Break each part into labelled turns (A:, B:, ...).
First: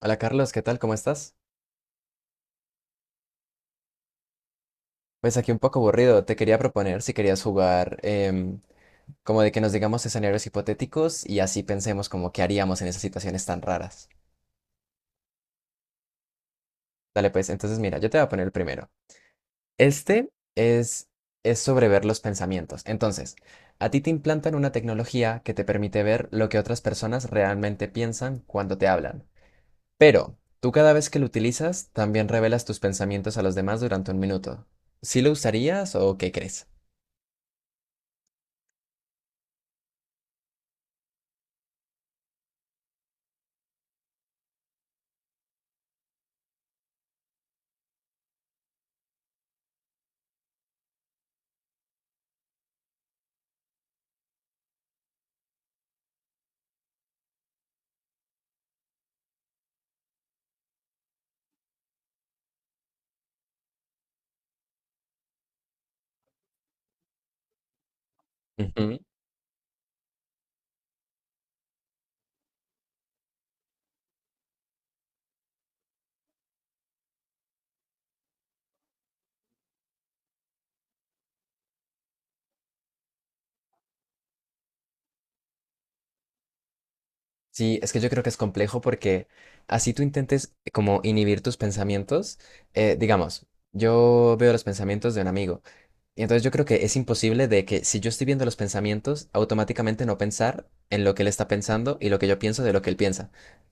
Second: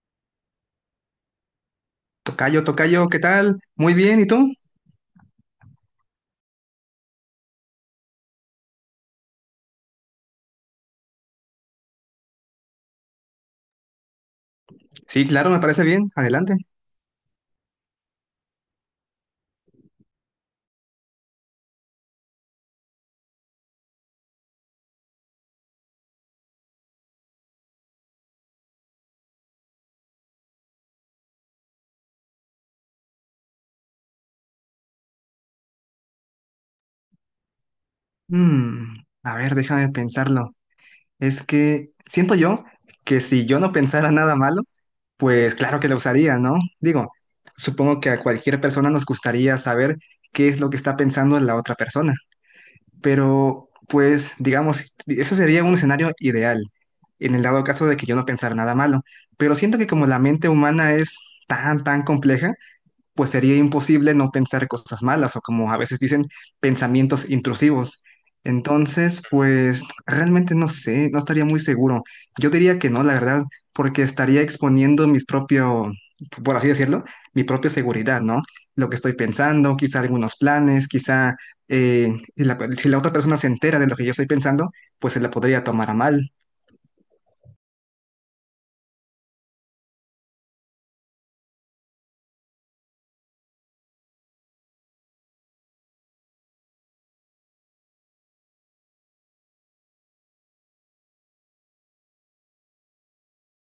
A: Hola Carlos, ¿qué tal? ¿Cómo estás?
B: Tocayo, tocayo, ¿qué tal? Muy bien, ¿y tú?
A: Pues aquí un poco aburrido. Te quería proponer si querías jugar como de que nos digamos escenarios hipotéticos y así pensemos como qué haríamos en esas situaciones tan raras.
B: Sí, claro, me parece bien. Adelante.
A: Dale pues, entonces mira, yo te voy a poner el primero. Este es, es sobre ver los pensamientos. Entonces, a ti te implantan una tecnología que te permite ver lo que otras personas realmente piensan cuando te hablan. Pero tú cada vez que lo utilizas, también revelas tus pensamientos a los demás durante un minuto. ¿Sí lo usarías o qué crees?
B: Mm, a ver, déjame pensarlo. Es que siento yo que si yo no pensara nada malo, pues claro que lo usaría, ¿no? Digo, supongo que a cualquier persona nos gustaría saber qué es lo que está pensando la otra persona. Pero, pues, digamos, ese sería un escenario ideal, en el dado caso de que yo no pensara nada malo. Pero siento que como la mente humana es tan compleja, pues sería imposible no pensar cosas malas o como a veces dicen, pensamientos intrusivos.
A: Ujú.
B: Entonces, pues realmente no sé, no estaría muy seguro. Yo diría que no, la verdad, porque estaría exponiendo mis propio, por así decirlo, mi propia seguridad, ¿no? Lo que estoy pensando, quizá algunos planes, quizá la- si la otra persona se entera de lo que yo estoy pensando, pues se la podría tomar a mal.
A: Sí, es que yo creo que es complejo porque así tú intentes como inhibir tus pensamientos, digamos, yo veo los pensamientos de un amigo y entonces yo creo que es imposible de que si yo estoy viendo los pensamientos, automáticamente no pensar en lo que él está pensando y lo que yo pienso de lo que él piensa.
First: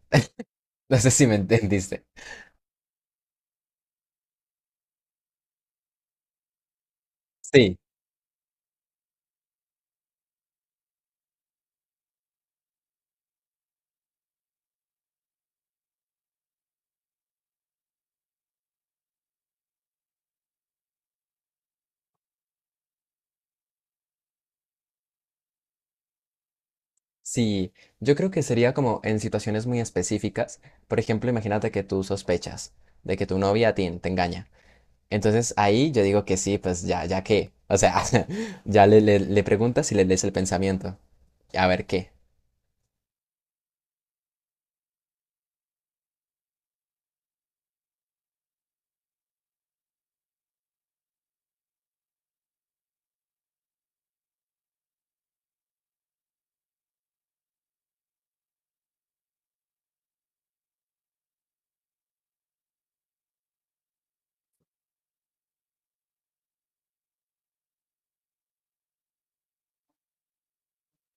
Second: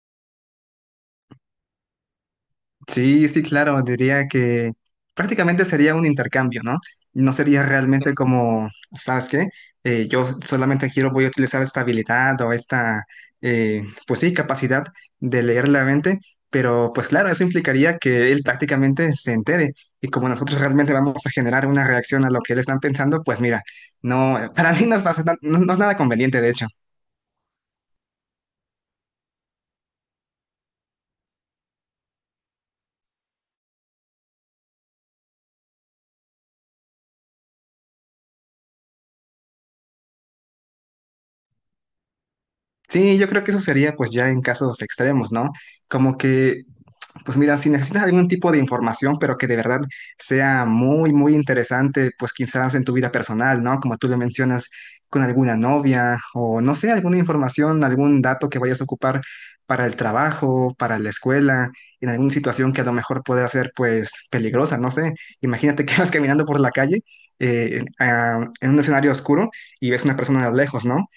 A: No sé si me entendiste.
B: Sí, sí, claro, diría que prácticamente sería un intercambio, ¿no? No sería
A: Sí,
B: realmente como, ¿sabes qué? Yo solamente quiero, voy a utilizar esta habilidad o esta, pues sí, capacidad de leer la mente, pero pues claro, eso implicaría que él prácticamente se entere y como nosotros realmente vamos a generar una reacción a lo que él está pensando, pues mira, no, para mí no es, bastante- no es nada conveniente, de hecho.
A: sí, yo creo que sería como en situaciones muy específicas, por ejemplo, imagínate que tú sospechas de que tu novia a ti te engaña. Entonces ahí yo digo que sí, pues ya, ya qué. O sea, ya le preguntas y le lees el pensamiento. A ver qué.
B: Sí, yo creo que eso sería pues ya en casos extremos, ¿no? Como que pues mira, si necesitas algún tipo de información, pero que de verdad sea muy interesante, pues quizás en tu vida personal, ¿no? Como tú lo mencionas, con alguna novia o no sé, alguna información, algún dato que vayas a ocupar para el trabajo, para la escuela, en alguna situación que a lo mejor pueda ser pues peligrosa, no sé. Imagínate que vas caminando por la calle en un escenario oscuro y ves una persona a lo lejos, ¿no?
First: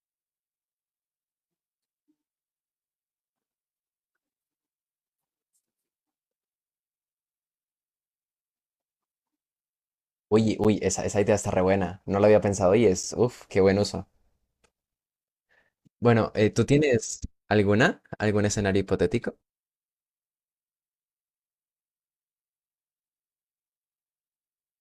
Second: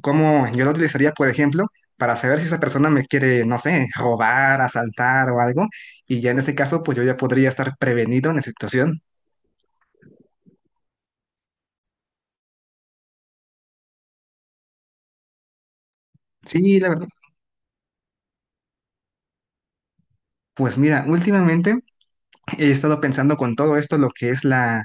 B: ¿Cómo yo lo utilizaría, por ejemplo? Para saber si esa persona me quiere, no sé, robar, asaltar o algo. Y ya en ese caso, pues yo ya podría estar prevenido en esa situación.
A: Uy, uy, esa idea está re buena. No lo había pensado y es, uff, qué buen uso. Bueno, ¿tú
B: Sí, la verdad.
A: tienes alguna? ¿Algún escenario hipotético?
B: Pues mira, últimamente he estado pensando con todo esto, lo que es la,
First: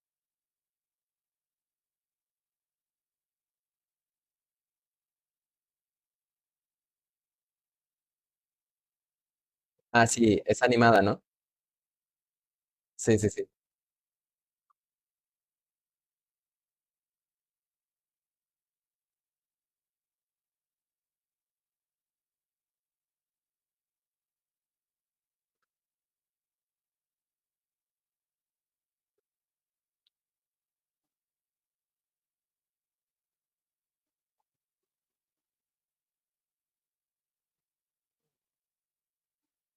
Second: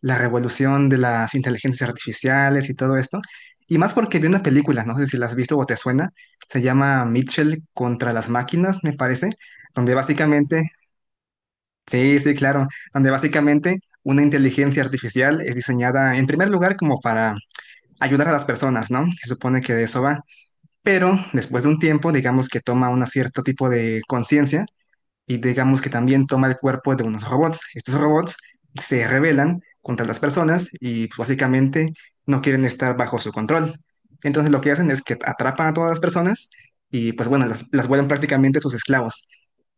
B: la revolución de las inteligencias artificiales y todo esto. Y más porque vi una película, no sé si la has visto o te suena, se llama Mitchell contra las máquinas, me parece, donde
A: Ah, sí,
B: básicamente,
A: es animada, ¿no?
B: sí, sí, claro, donde
A: Sí, sí, sí.
B: básicamente una inteligencia artificial es diseñada en primer lugar como para ayudar a las personas, ¿no? Se supone que de eso va. Pero después de un tiempo, digamos que toma un cierto tipo de conciencia y digamos que también toma el cuerpo de unos robots. Estos robots se rebelan contra las personas y pues, básicamente no quieren estar bajo su control. Entonces lo que hacen es que atrapan a todas las personas y pues bueno, las vuelven prácticamente sus esclavos.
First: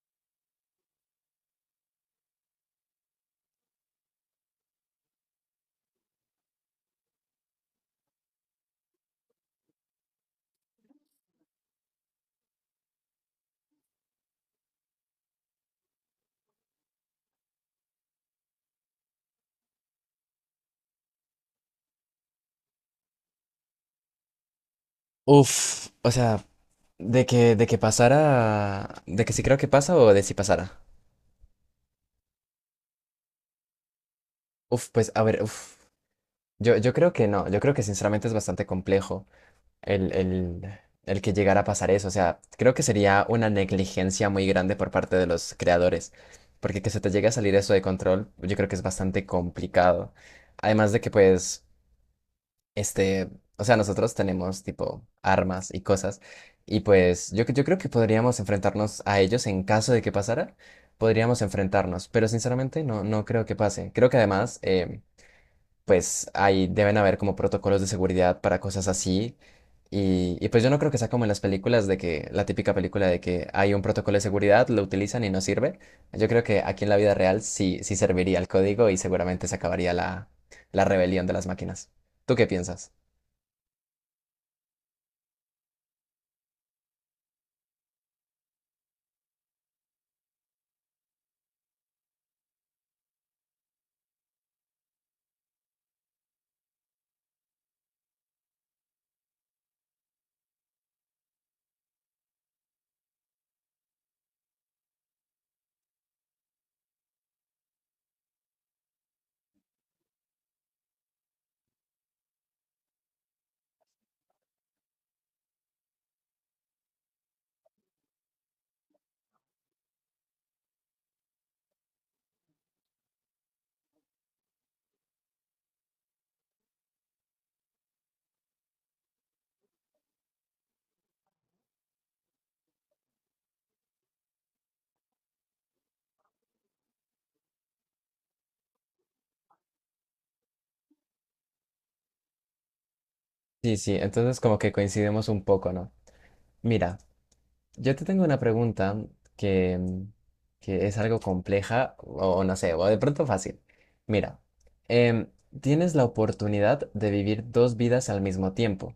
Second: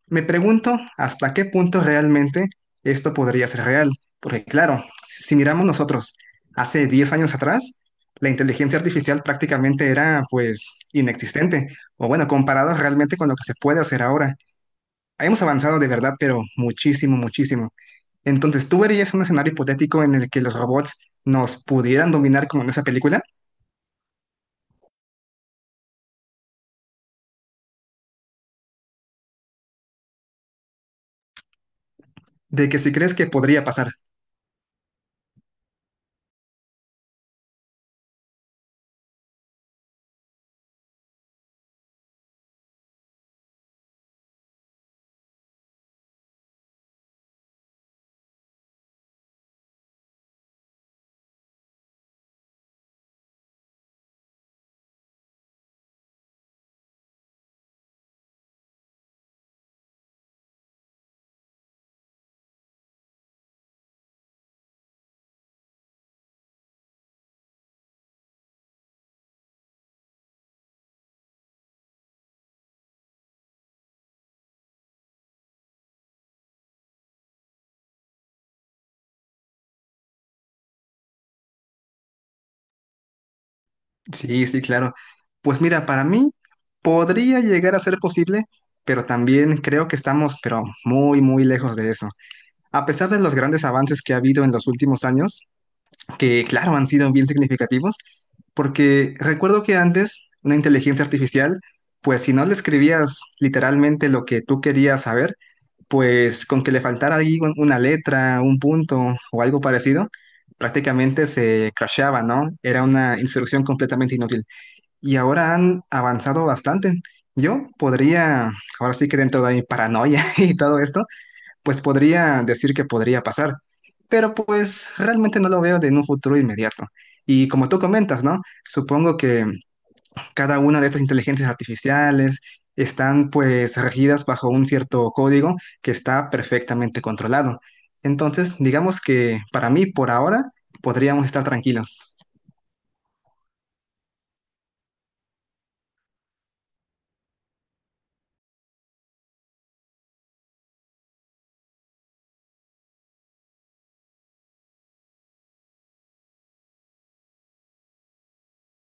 B: Me pregunto hasta qué punto realmente esto podría ser real, porque claro, si miramos nosotros hace 10 años atrás, la inteligencia artificial prácticamente era pues inexistente, o bueno, comparado realmente con lo que se puede hacer ahora. Hemos avanzado de verdad, pero muchísimo, muchísimo. Entonces, ¿tú verías un escenario hipotético en el que los robots nos pudieran dominar como en esa película?
A: Uf, o sea, de que pasara, de que sí creo que pasa o de si pasara.
B: ¿De que si crees que podría pasar?
A: Uf, pues a ver, uf. Yo creo que no, yo creo que sinceramente es bastante complejo. el, el, el que llegara a pasar eso. O sea, creo que sería una negligencia muy grande por parte de los creadores, porque que se te llegue a salir eso de control, yo creo que es bastante complicado. Además de que, pues, este, o sea, nosotros tenemos tipo armas y cosas, y pues yo creo que podríamos enfrentarnos a ellos en caso de que pasara. Podríamos enfrentarnos, pero sinceramente no, no creo que pase. Creo que además, pues ahí deben haber como protocolos de seguridad para cosas así. Y pues yo no creo que sea como en las películas de que la típica película de que hay un protocolo de seguridad, lo utilizan y no sirve. Yo creo que aquí en la vida real sí, sí serviría el código y seguramente se acabaría la rebelión de las máquinas. ¿Tú qué piensas?
B: Sí, sí, claro. Pues mira, para mí podría llegar a ser posible, pero también creo que estamos, pero muy lejos de eso. A pesar de los grandes avances que ha habido en los últimos años, que claro han sido bien significativos, porque recuerdo que antes una inteligencia artificial, pues si no le escribías literalmente lo que tú querías saber, pues con que le faltara ahí un- una letra, un punto o algo parecido, prácticamente se crashaba, ¿no? Era una instrucción completamente inútil y ahora han avanzado bastante. Yo podría, ahora sí que dentro de mi paranoia y todo esto, pues podría decir que podría pasar, pero pues realmente no lo veo de en un futuro inmediato. Y como tú comentas, ¿no? Supongo que cada una de estas inteligencias artificiales están pues regidas bajo un cierto código que está perfectamente controlado. Entonces, digamos que para mí, por ahora, podríamos estar tranquilos.
A: Sí, sí, entonces como que coincidimos un poco, ¿no? Mira. Yo te tengo una pregunta que, que es algo compleja o no sé, o de pronto fácil. Mira, em, tienes la oportunidad de vivir dos vidas al mismo tiempo,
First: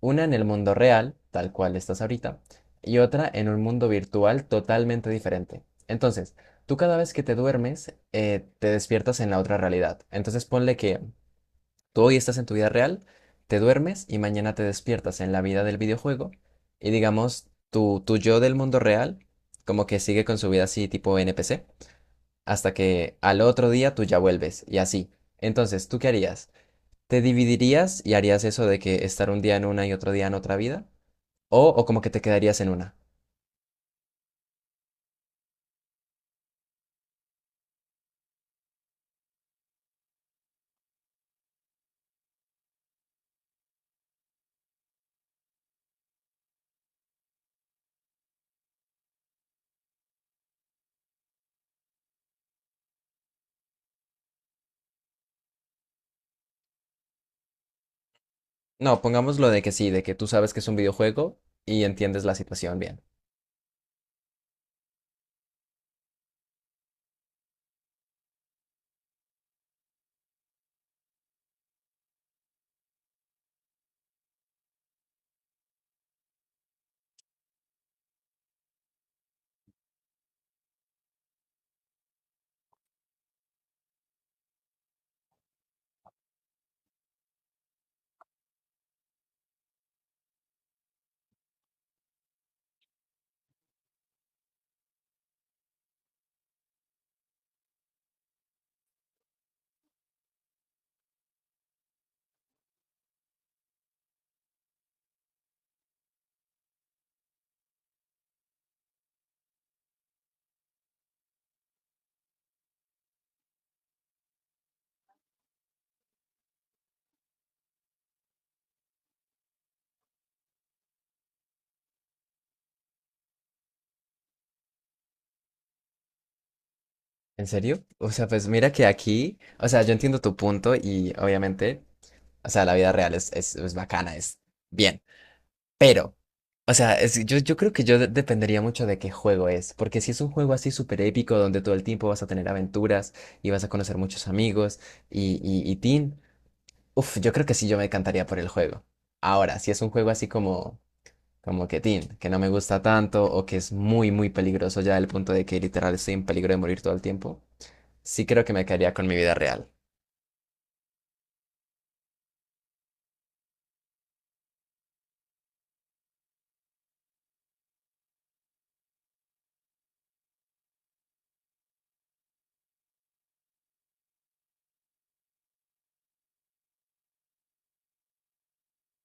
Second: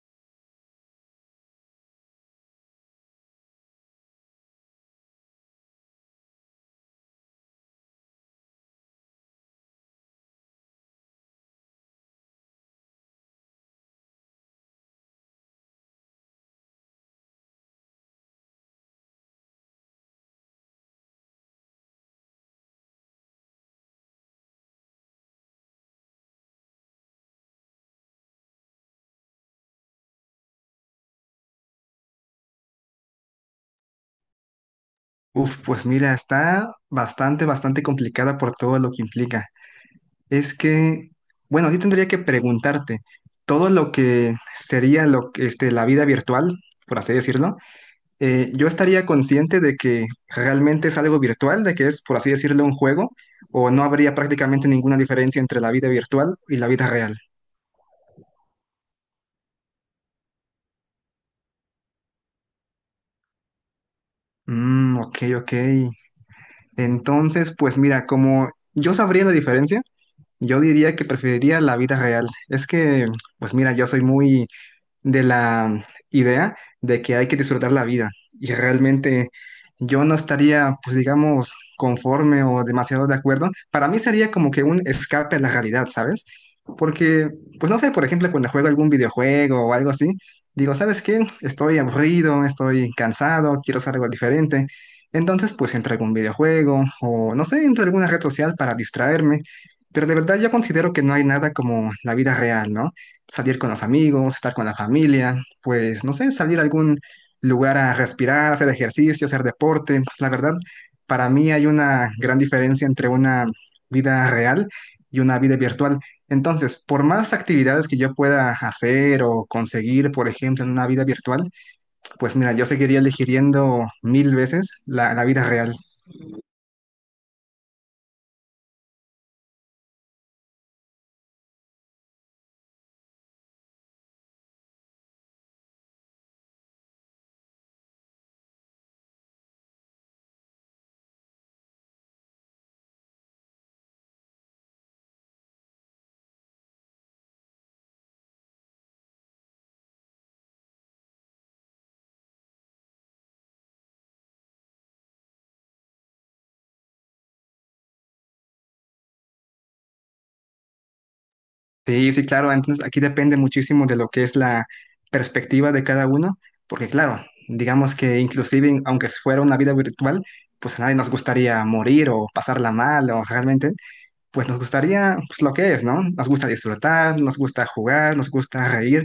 A: una en el mundo real, tal cual estás ahorita, y otra en un mundo virtual totalmente diferente. Entonces, tú cada vez que te duermes, te despiertas en la otra realidad. Entonces, ponle que... Tú hoy estás en tu vida real, te duermes y mañana te despiertas en la vida del videojuego y digamos, tu yo del mundo real como que sigue con su vida así tipo NPC hasta que al otro día tú ya vuelves y así. Entonces, ¿tú qué harías? ¿Te dividirías y harías eso de que estar un día en una y otro día en otra vida? O como que te quedarías en una?
B: Uf, pues mira, está bastante, bastante complicada por todo lo que implica. Es que, bueno, yo tendría que preguntarte, todo lo que sería lo que, este, la vida virtual, por así decirlo, yo estaría consciente de que realmente es algo virtual, de que es, por así decirlo, un juego, o no habría prácticamente ninguna diferencia entre la vida virtual y la vida real.
A: No, pongamos lo de que sí, de que tú sabes que es un videojuego y entiendes la situación bien.
B: Mm, ok, ok. Entonces, pues mira, como yo sabría la diferencia, yo diría que preferiría la vida real. Es que, pues mira, yo soy muy, de la idea de que hay que disfrutar la vida. Y realmente yo no estaría, pues digamos, conforme o demasiado de acuerdo. Para mí sería como que un escape a la realidad, ¿sabes? Porque, pues no sé, por ejemplo, cuando juego algún videojuego o algo así, digo, ¿sabes qué? Estoy aburrido, estoy cansado, quiero hacer algo diferente. Entonces, pues entro a algún videojuego o, no sé, entro a alguna red social para distraerme. Pero de verdad yo considero que no hay nada como la vida real, ¿no? Salir con los amigos, estar con la familia, pues no sé, salir a algún lugar a respirar, hacer ejercicio, hacer deporte. Pues la verdad, para mí hay una gran diferencia entre una vida real y una vida virtual. Entonces, por más actividades que yo pueda hacer o conseguir, por ejemplo, en una vida virtual, pues mira, yo seguiría eligiendo mil veces la vida real.
A: ¿En serio? O sea, pues mira que aquí, o sea, yo entiendo tu punto y obviamente, o sea, la vida real es bacana, es bien, pero, o sea, es- yo creo que yo de- dependería mucho de qué juego es, porque si es un juego así súper épico donde todo el tiempo vas a tener aventuras y vas a conocer muchos amigos y teen, uff, yo creo que sí, yo me encantaría por el juego. Ahora, si es un juego así como... como que tin, que no me gusta tanto o que es muy, muy peligroso ya del punto de que literal estoy en peligro de morir todo el tiempo, sí creo que me quedaría con mi vida real.
B: Sí, sí, claro. Entonces aquí depende muchísimo de lo que es la perspectiva de cada uno, porque claro, digamos que inclusive aunque fuera una vida virtual, pues a nadie nos gustaría morir o pasarla mal o realmente, pues nos gustaría pues lo que es, ¿no? Nos gusta disfrutar, nos gusta jugar, nos gusta reír,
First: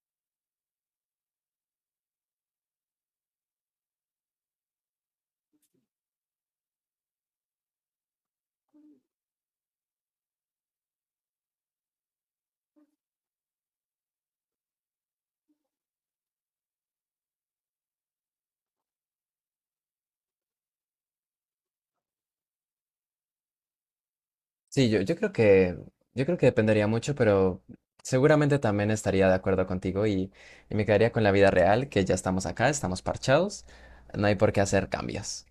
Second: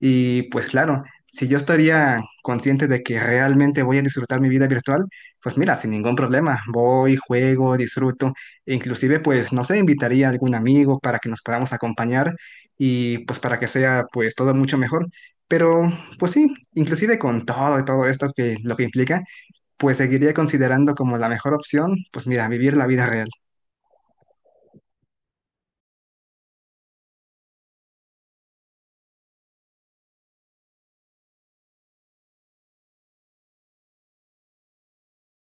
B: y pues claro, si yo estaría consciente de que realmente voy a disfrutar mi vida virtual, pues mira, sin ningún problema, voy, juego, disfruto, e inclusive pues no sé, invitaría a algún amigo para que nos podamos acompañar y pues para que sea pues todo mucho mejor. Pero pues sí, inclusive con todo y todo esto que lo que implica, pues seguiría considerando como la mejor opción, pues mira, vivir la vida real.
A: Sí, yo creo que dependería mucho, pero seguramente también estaría de acuerdo contigo y me quedaría con la vida real, que ya estamos acá, estamos parchados, no hay por qué hacer cambios.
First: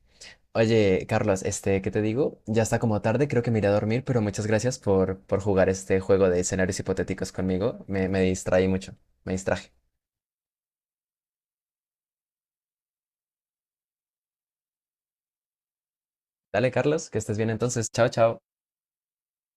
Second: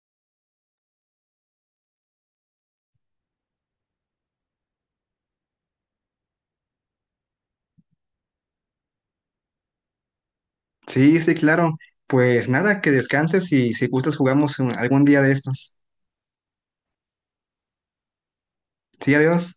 A: Oye, Carlos, este, ¿qué te digo? Ya está como tarde, creo que me iré a dormir, pero muchas gracias por jugar este juego de escenarios hipotéticos conmigo. Me distraí mucho, me distraje.
B: Sí, sí, claro. Pues nada, que descanses y si gustas jugamos un- algún día de estos.
A: Dale, Carlos, que estés bien entonces. Chao, chao.
B: Sí, adiós.